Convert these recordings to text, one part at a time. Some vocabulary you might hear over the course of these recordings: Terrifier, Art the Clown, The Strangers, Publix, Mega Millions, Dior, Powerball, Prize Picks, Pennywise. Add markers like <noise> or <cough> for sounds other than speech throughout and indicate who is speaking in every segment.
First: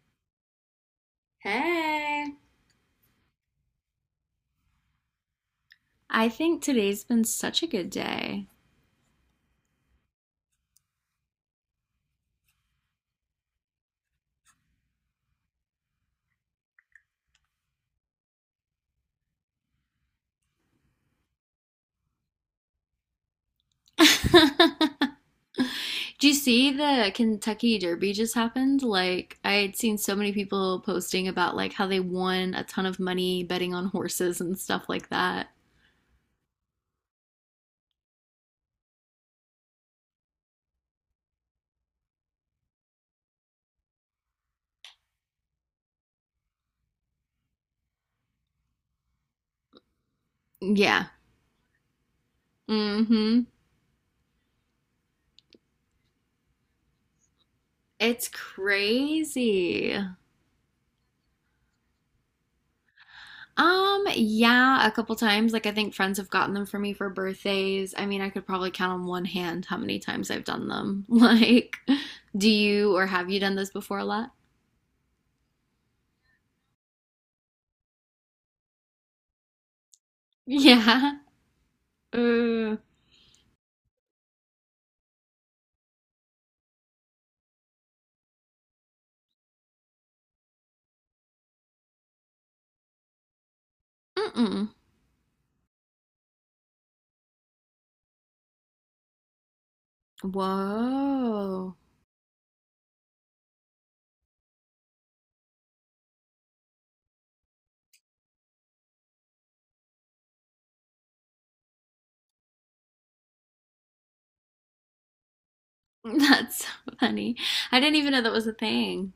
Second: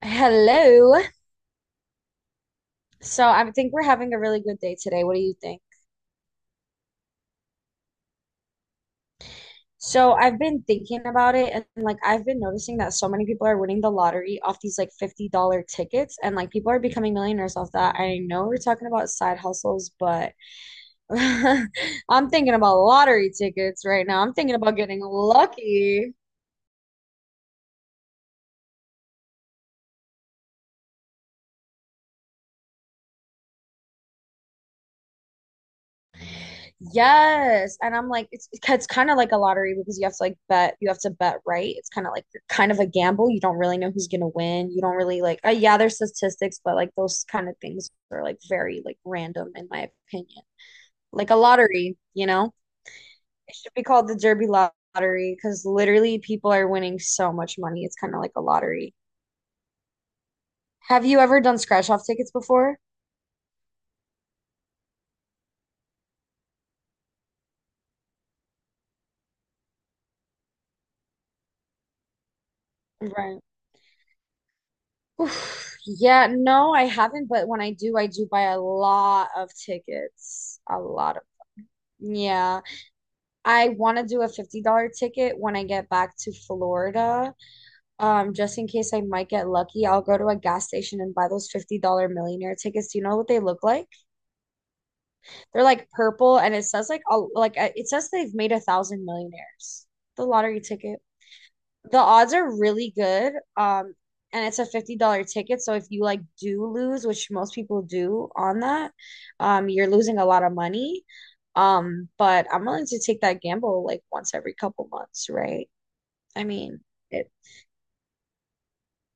Speaker 1: Hello.
Speaker 2: Hey.
Speaker 1: So I think we're having a really good day today. What do you think?
Speaker 2: I think today's been such a good day.
Speaker 1: So I've been thinking about it and like I've been noticing that so many people are winning the lottery off these like $50 tickets and like people are becoming millionaires off that. I know we're talking about side hustles, but <laughs> I'm thinking about lottery tickets right
Speaker 2: <laughs>
Speaker 1: now. I'm thinking about getting lucky.
Speaker 2: Do you see the Kentucky Derby just happened? I had seen so many people posting about how they won a ton of money betting on horses and stuff like that.
Speaker 1: Yes. And I'm like, it's kind of like a lottery because you have to like bet, you have to bet right. It's kind of like kind of a gamble. You don't really know who's gonna win. You don't really like, yeah, there's statistics, but like those kind of things are like very like random in my opinion.
Speaker 2: Yeah.
Speaker 1: Like a lottery, you know?
Speaker 2: Mm-hmm.
Speaker 1: It should be called the Derby Lottery because literally people are winning so much money. It's kind of
Speaker 2: It's
Speaker 1: like a lottery.
Speaker 2: crazy.
Speaker 1: Have you ever done scratch off tickets before?
Speaker 2: Yeah, a couple times. Like, I think friends have gotten them for me for birthdays. I mean, I could probably count on one hand how many times I've done them. <laughs> Like, do you or have you
Speaker 1: Right.
Speaker 2: done this before a lot?
Speaker 1: <sighs> Oof, yeah, no, I haven't, but when I do buy a lot of tickets. A lot
Speaker 2: Yeah. <laughs>
Speaker 1: of, yeah.
Speaker 2: Uh,
Speaker 1: I want to do a $50 ticket when I get back to Florida. Just in case I might get lucky, I'll go to a gas station and buy those $50 millionaire tickets. Do you know what they look like?
Speaker 2: mm-mm.
Speaker 1: They're like purple and it says they've made a thousand millionaires. The lottery ticket.
Speaker 2: Whoa.
Speaker 1: The odds are really good. And it's a $50 ticket. So if you like do lose, which most people do on that, you're losing a lot of money. But I'm willing to take that gamble like once every couple months, right?
Speaker 2: <laughs>
Speaker 1: I
Speaker 2: That's so
Speaker 1: mean, it,
Speaker 2: funny. I didn't even know that was a thing.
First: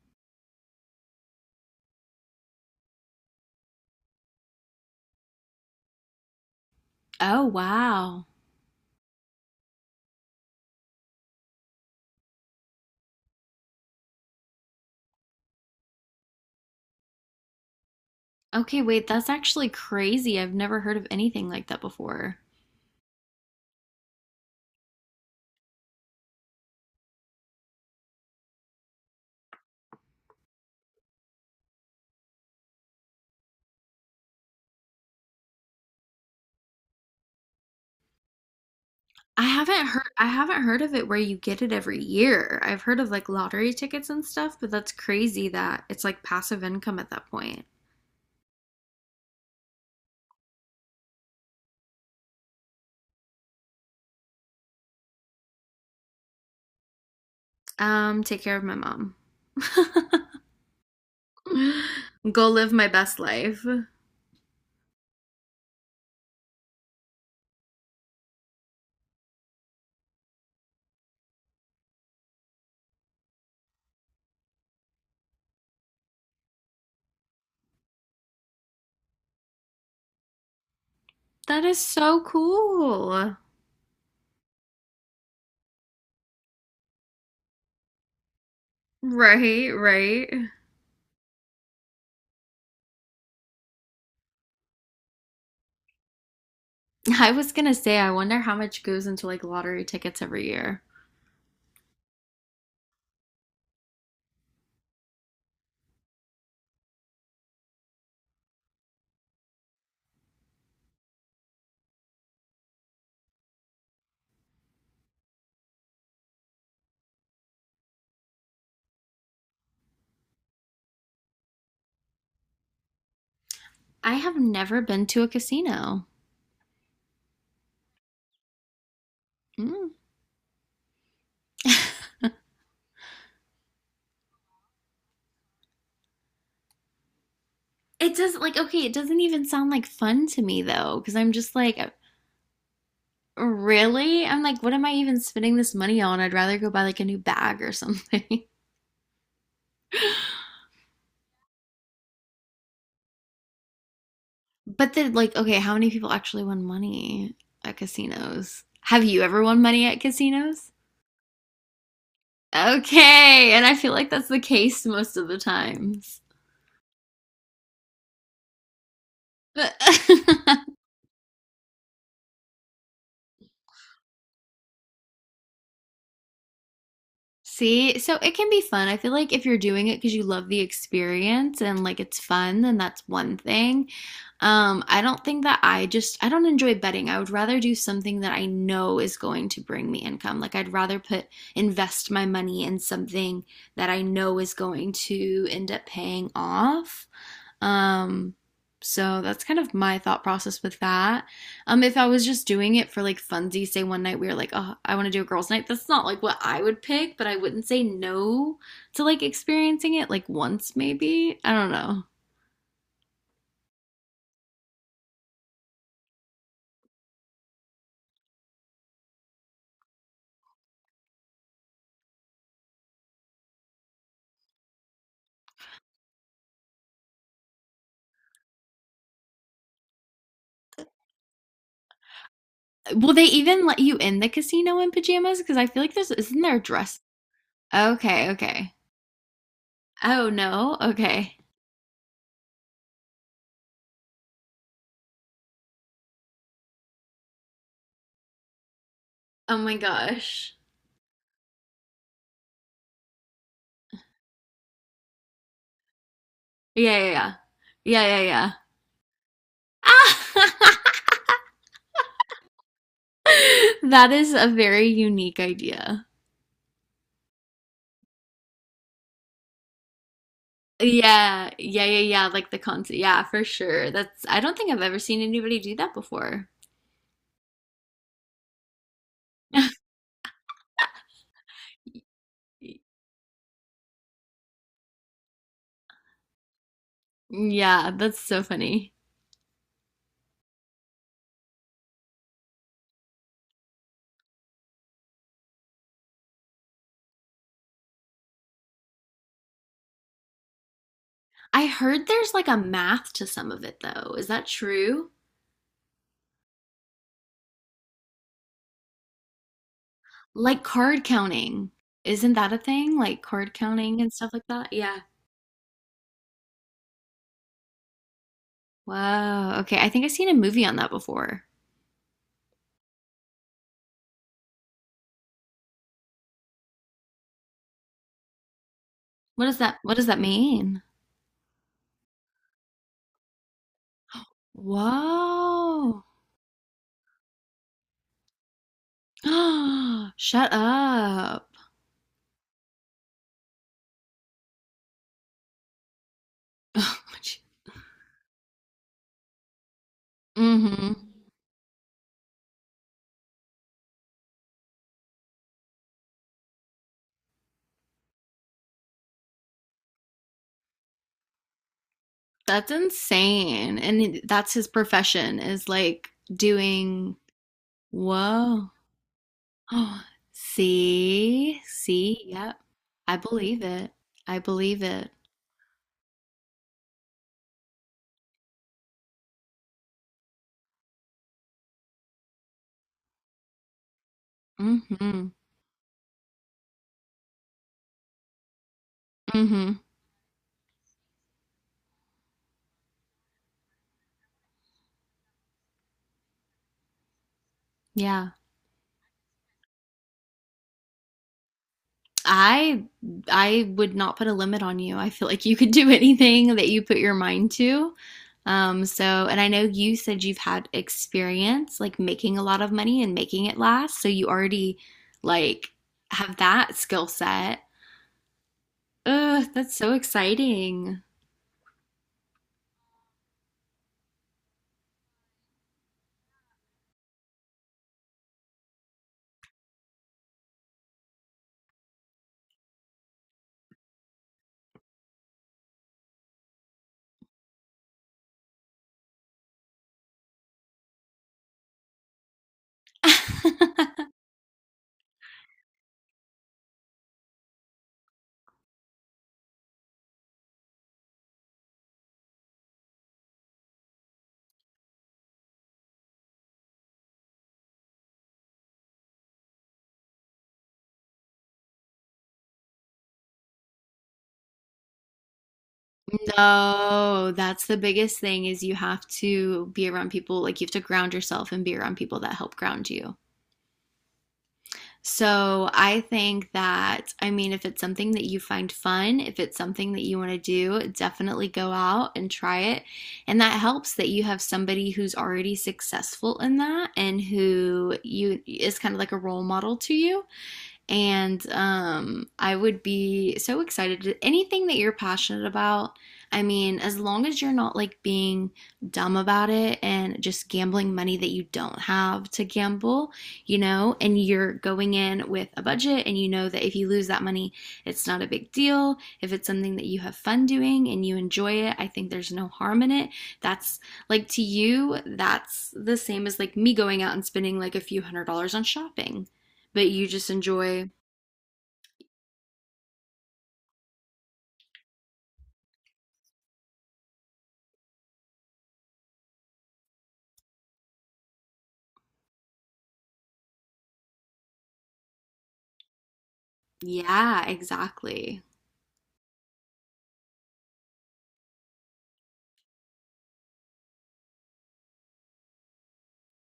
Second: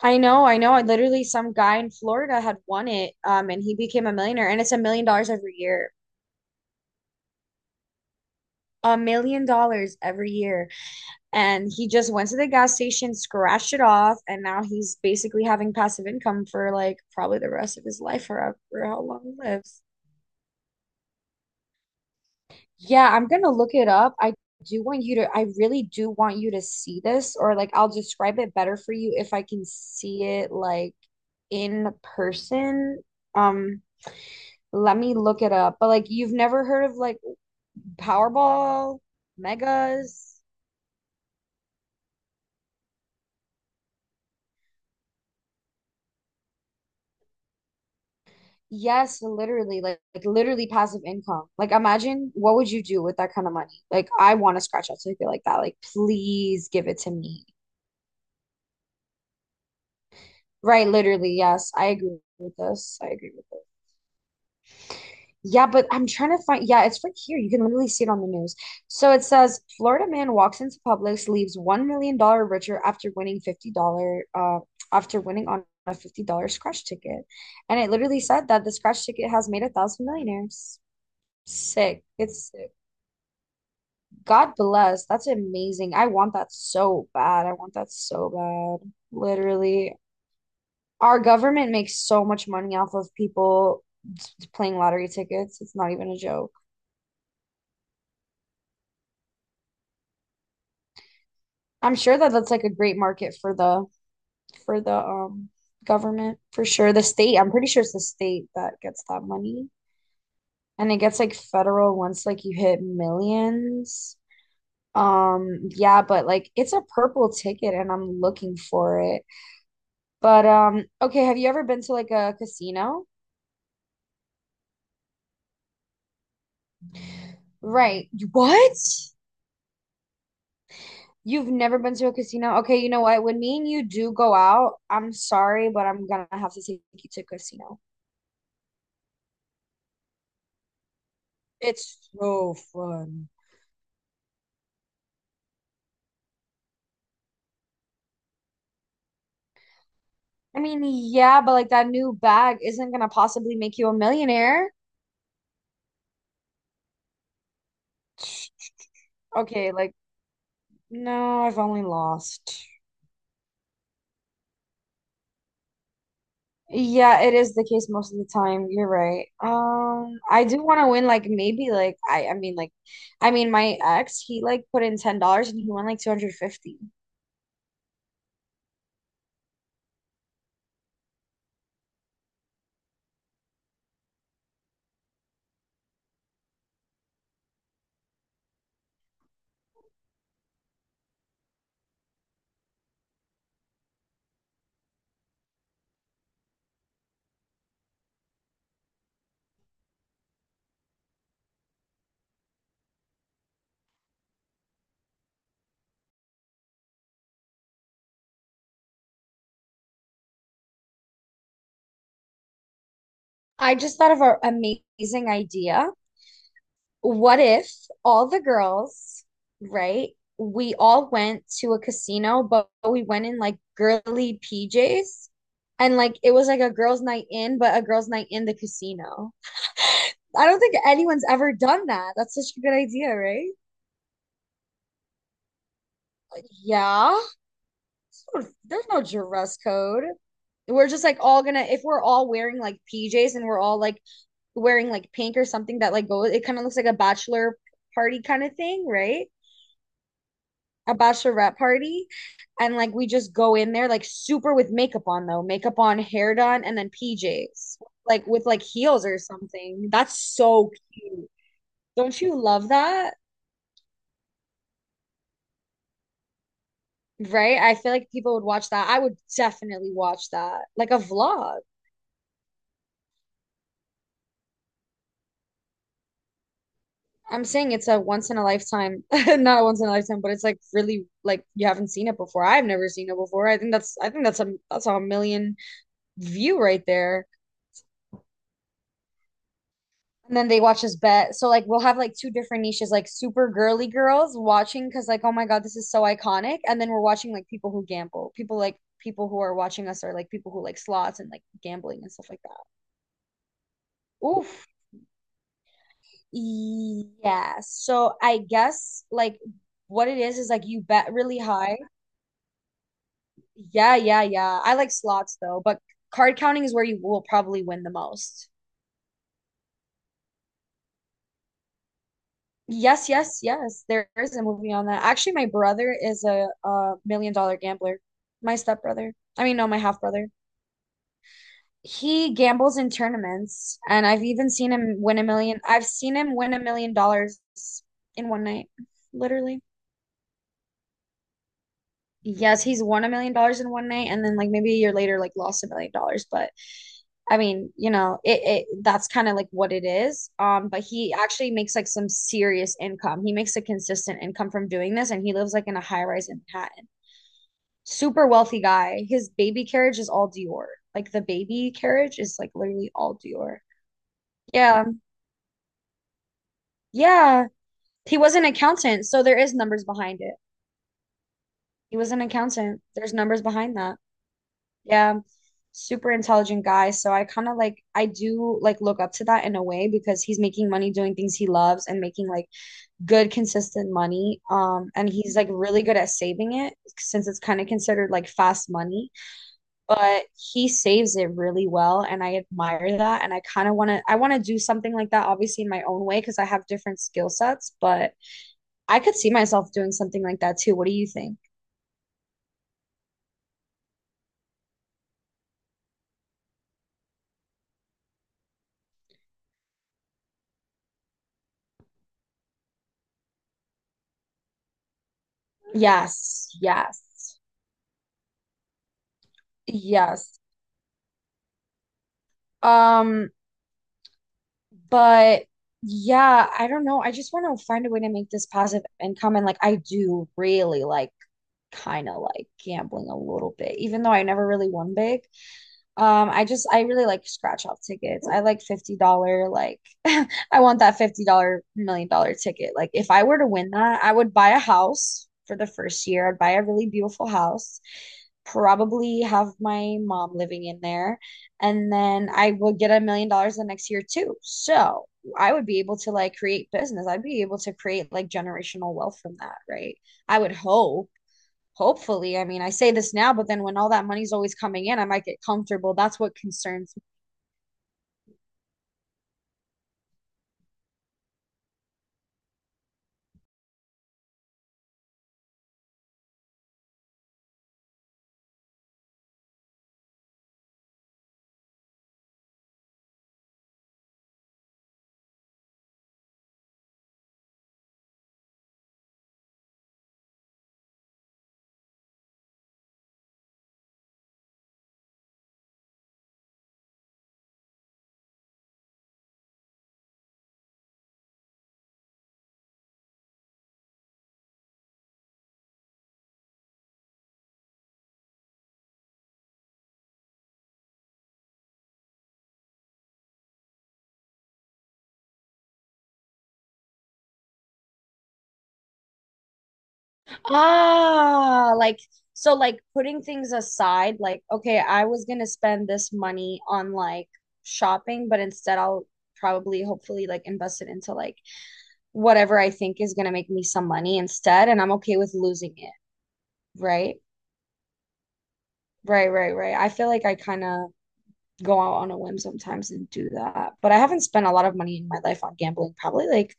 Speaker 1: I know, I know. I literally some guy in Florida had won it, and he became a millionaire, and it's $1 million every year.
Speaker 2: Oh, wow.
Speaker 1: $1 million every year. And he just went to the gas station, scratched it off, and now he's basically having passive income for like probably the rest of his life or
Speaker 2: Okay,
Speaker 1: however how
Speaker 2: wait,
Speaker 1: long
Speaker 2: that's
Speaker 1: he
Speaker 2: actually
Speaker 1: lives.
Speaker 2: crazy. I've never heard of anything like that before.
Speaker 1: Yeah, I'm gonna look it up. I really do want you to see this, or like I'll describe it better for you if I can see it like in person. Um, Let me look it up. But like you've never heard of like Powerball,
Speaker 2: I
Speaker 1: Megas.
Speaker 2: haven't heard of it where you get it every year. I've heard of like lottery tickets and stuff, but that's crazy that it's like passive income at that point.
Speaker 1: Yes, literally, like literally passive income. Like, imagine what would you do with that kind of money? Like, I want a scratch out ticket like that. Like, please give it to me.
Speaker 2: Take care of my mom. <laughs>
Speaker 1: Right, literally, yes, I agree
Speaker 2: Go
Speaker 1: with
Speaker 2: live my
Speaker 1: this. I
Speaker 2: best
Speaker 1: agree with this.
Speaker 2: life.
Speaker 1: Yeah, but I'm trying to find. Yeah, it's right here. You can literally see it on the news. So it says Florida man walks into Publix, leaves $1 million richer after winning $50 after winning on a $50 scratch ticket, and it literally said that the scratch ticket has made a thousand millionaires.
Speaker 2: That is
Speaker 1: Sick.
Speaker 2: so
Speaker 1: It's
Speaker 2: cool.
Speaker 1: God bless. That's amazing. I want that so bad. I want that so bad.
Speaker 2: Right,
Speaker 1: Literally.
Speaker 2: right.
Speaker 1: Our government makes so much money off of people playing lottery tickets. It's not even a joke.
Speaker 2: I was gonna say, I wonder how much goes into like lottery tickets every year.
Speaker 1: I'm sure that that's like a great market for the for the um government for sure. The state, I'm pretty sure it's the state that gets that money. And it gets like federal once like you hit millions. Yeah, but like it's a purple ticket and I'm looking for it. But okay, have you ever been to like a casino?
Speaker 2: I have never been to a casino.
Speaker 1: Right. What?
Speaker 2: Mm.
Speaker 1: You've never been to a casino? Okay, you know what? When me and you do go out, I'm sorry, but I'm gonna have to take you to a casino.
Speaker 2: It doesn't even sound like fun to me though, because I'm just like,
Speaker 1: It's so fun.
Speaker 2: really? I'm like, what am I even spending this money on? I'd rather go buy like a new bag or something. <laughs>
Speaker 1: I mean, yeah, but like that new bag isn't gonna possibly make you a millionaire.
Speaker 2: But then like, okay, how many people actually won money at casinos? Have you ever won
Speaker 1: Okay,
Speaker 2: money
Speaker 1: like,
Speaker 2: at casinos?
Speaker 1: no, I've only lost.
Speaker 2: Okay, and I feel like that's the case most of the times.
Speaker 1: Yeah, it is the case most of the time. You're right. I do want
Speaker 2: <laughs>
Speaker 1: to win like maybe like I mean my ex, he like put in $10 and he won like 250.
Speaker 2: See, so it can be fun. I feel like if you're doing it because you love the experience and like it's fun, then that's one thing. I don't think that I don't enjoy betting. I would rather do something that I know is going to bring me income. Like I'd rather put invest my money in something that I know is going to end up paying off. Um, so that's kind of my thought process with that. If I was just doing it for like funsies, say one night we were like, oh, I want to do a girls' night. That's not like what I would pick, but I wouldn't say no to like experiencing it like once maybe. I don't know.
Speaker 1: I just thought of an amazing idea. What if all the girls, right? We all went to a casino, but we went in like girly PJs and like it was like a girls' night in, but a girls' night in the casino. <laughs> I don't think anyone's ever done that. That's such a good
Speaker 2: Will
Speaker 1: idea,
Speaker 2: they
Speaker 1: right?
Speaker 2: even let you in the casino in pajamas? Because I feel like there's isn't there a dress?
Speaker 1: Yeah,
Speaker 2: Okay, okay.
Speaker 1: there's no dress code.
Speaker 2: Oh no.
Speaker 1: We're just like
Speaker 2: Okay.
Speaker 1: all gonna, if we're all wearing like PJs and we're all like wearing like pink or something that like goes, it kind of looks like a bachelor party kind of thing, right?
Speaker 2: Oh my gosh.
Speaker 1: A bachelorette party. And like we just go in there like super with makeup on though, makeup on, hair done, and then
Speaker 2: Yeah, yeah, yeah.
Speaker 1: PJs,
Speaker 2: Yeah, yeah,
Speaker 1: like with
Speaker 2: yeah.
Speaker 1: like heels or something. That's so
Speaker 2: Ah!
Speaker 1: cute. Don't you love that?
Speaker 2: <laughs> That is a very unique idea.
Speaker 1: Right? I feel like people would watch that. I would definitely watch that, like a
Speaker 2: Yeah,
Speaker 1: vlog.
Speaker 2: yeah, yeah, yeah. Like the concert. Yeah, for sure. That's, I don't think I've ever seen anybody do that before.
Speaker 1: I'm saying it's a once in a lifetime, <laughs> not a once
Speaker 2: <laughs>
Speaker 1: in a lifetime, but it's like really like you haven't seen it before. I've never seen it before. I think that's a million view right there.
Speaker 2: Yeah, that's so funny.
Speaker 1: And then they watch us bet. So like we'll have like two different niches, like super girly girls watching because like oh my God, this is so iconic. And then we're watching like people who gamble, people like people who are watching us are like people who like slots and like
Speaker 2: I
Speaker 1: gambling
Speaker 2: heard
Speaker 1: and stuff
Speaker 2: there's
Speaker 1: like
Speaker 2: like a
Speaker 1: that.
Speaker 2: math to some of it though. Is that
Speaker 1: Oof.
Speaker 2: true?
Speaker 1: Yeah. So I guess like what it is
Speaker 2: Like
Speaker 1: like you
Speaker 2: card
Speaker 1: bet really
Speaker 2: counting.
Speaker 1: high.
Speaker 2: Isn't that a thing? Like card
Speaker 1: Yeah,
Speaker 2: counting and
Speaker 1: yeah,
Speaker 2: stuff like
Speaker 1: yeah.
Speaker 2: that?
Speaker 1: I like
Speaker 2: Yeah.
Speaker 1: slots though, but card counting is where you will probably win the most.
Speaker 2: Wow. Okay. I think I've seen a movie on that before.
Speaker 1: Yes, yes, yes. There is a movie on that. Actually, my brother is a million dollar gambler. My stepbrother. I mean, no, my
Speaker 2: What
Speaker 1: half
Speaker 2: does that
Speaker 1: brother.
Speaker 2: mean?
Speaker 1: He gambles in tournaments, and I've even seen him win a million. I've
Speaker 2: Whoa.
Speaker 1: seen him win $1 million in one night, literally.
Speaker 2: <gasps> Shut up.
Speaker 1: Yes, he's won $1 million in one night, and then like maybe a year later, like lost $1 million. But I
Speaker 2: <laughs>
Speaker 1: mean, you know, it that's kind of like what it is. But
Speaker 2: Mm-hmm.
Speaker 1: he actually makes like some serious income. He makes a consistent income from doing this, and he lives like in a high rise in Manhattan. Super wealthy guy. His baby carriage is all Dior. Like the baby carriage is like
Speaker 2: That's
Speaker 1: literally all Dior.
Speaker 2: insane. And that's his
Speaker 1: Yeah,
Speaker 2: profession is like doing,
Speaker 1: yeah. He was an
Speaker 2: whoa. <gasps>
Speaker 1: accountant, so there is numbers
Speaker 2: Oh,
Speaker 1: behind it.
Speaker 2: see,
Speaker 1: He was an
Speaker 2: see, yep.
Speaker 1: accountant. There's
Speaker 2: I
Speaker 1: numbers
Speaker 2: believe
Speaker 1: behind
Speaker 2: it.
Speaker 1: that.
Speaker 2: I believe it.
Speaker 1: Yeah. Super intelligent guy. So I kind of like I do like look up to that in a way because he's making money doing things he loves and making like good consistent money. And
Speaker 2: Mm-hmm.
Speaker 1: he's like really good at saving it since it's kind of considered like fast money,
Speaker 2: Mm-hmm.
Speaker 1: but he saves it really well and I admire that and I want to do something like that obviously in my own way because I have different skill sets, but
Speaker 2: Yeah.
Speaker 1: I could see myself doing something like that too. What do you think?
Speaker 2: I I would not put a limit on you. I feel like you could do <laughs> anything that you put your mind to. So, and I know you said you've had experience like making a lot of money and making it last, so you already like have
Speaker 1: Yes,
Speaker 2: that
Speaker 1: yes.
Speaker 2: skill set. Ugh, that's so
Speaker 1: Yes.
Speaker 2: exciting.
Speaker 1: Um, But yeah, I don't know. I just want to find a way to make this passive income. And like, I do really like kind of like gambling a little bit, even though I never really won big. I really like scratch off tickets. I like $50 like <laughs> I want that $50 million dollar ticket. Like if I were to win that, I
Speaker 2: <laughs>
Speaker 1: would buy a house for the first year. I'd buy a really beautiful house. Probably have my mom living in there, and then I would get $1 million the next year too. So I would be able to like create business. I'd be able to create like generational wealth from that, right? I would hope. Hopefully, I mean, I say this now, but then when all that money's always coming in, I might get comfortable. That's what concerns me.
Speaker 2: No, that's the biggest thing is you have to be around people, like you have to ground yourself and be around people that help ground you. So I think that, I mean, if it's something that you find fun, if it's something that you want to do, definitely go out and try it. And that helps that you have somebody who's already successful in that and who you is kind of like a role model to you. And I would be so excited to anything that you're passionate about. I mean, as long as you're not like being dumb about it and just gambling money that you don't have to gamble, you know, and you're going in with a budget and you know that if you lose that money, it's not a big deal. If it's something that you have fun doing and you enjoy it, I think there's no harm in it. That's like to you, that's the same as like me going out and spending like a few $100s on shopping, but you just enjoy.
Speaker 1: Ah, like so like putting things aside, like okay, I was gonna spend this money on like shopping, but instead I'll probably hopefully like invest it into like whatever I think is gonna make me some money instead, and I'm okay with losing it, right?
Speaker 2: Yeah, exactly.
Speaker 1: Right, right, right. I feel like I kind of go out on a whim sometimes and do that. But I haven't spent a lot of money in my life on gambling, probably like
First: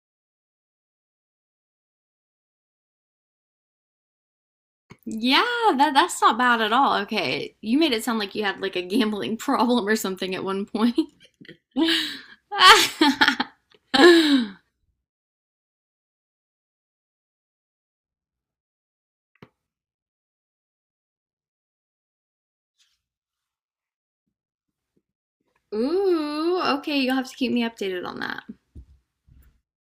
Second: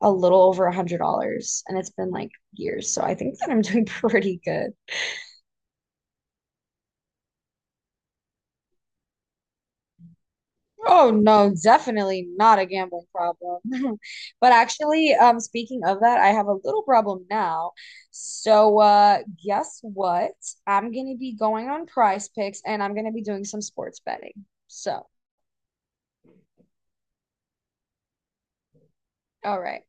Speaker 1: a little over $100, and it's been like years, so I think that I'm <laughs> doing pretty good.
Speaker 2: Yeah, that that's not bad at all. Okay. You made it sound like you had like a gambling <laughs> problem or something at one point.
Speaker 1: Oh no, definitely not a gambling
Speaker 2: <laughs>
Speaker 1: problem. <laughs> But actually, speaking of that, I have a little problem now. So, guess what? I'm gonna be going on Prize Picks, and I'm gonna be doing some sports betting. So,
Speaker 2: Ooh, okay, you'll have to keep me updated on that.
Speaker 1: all right.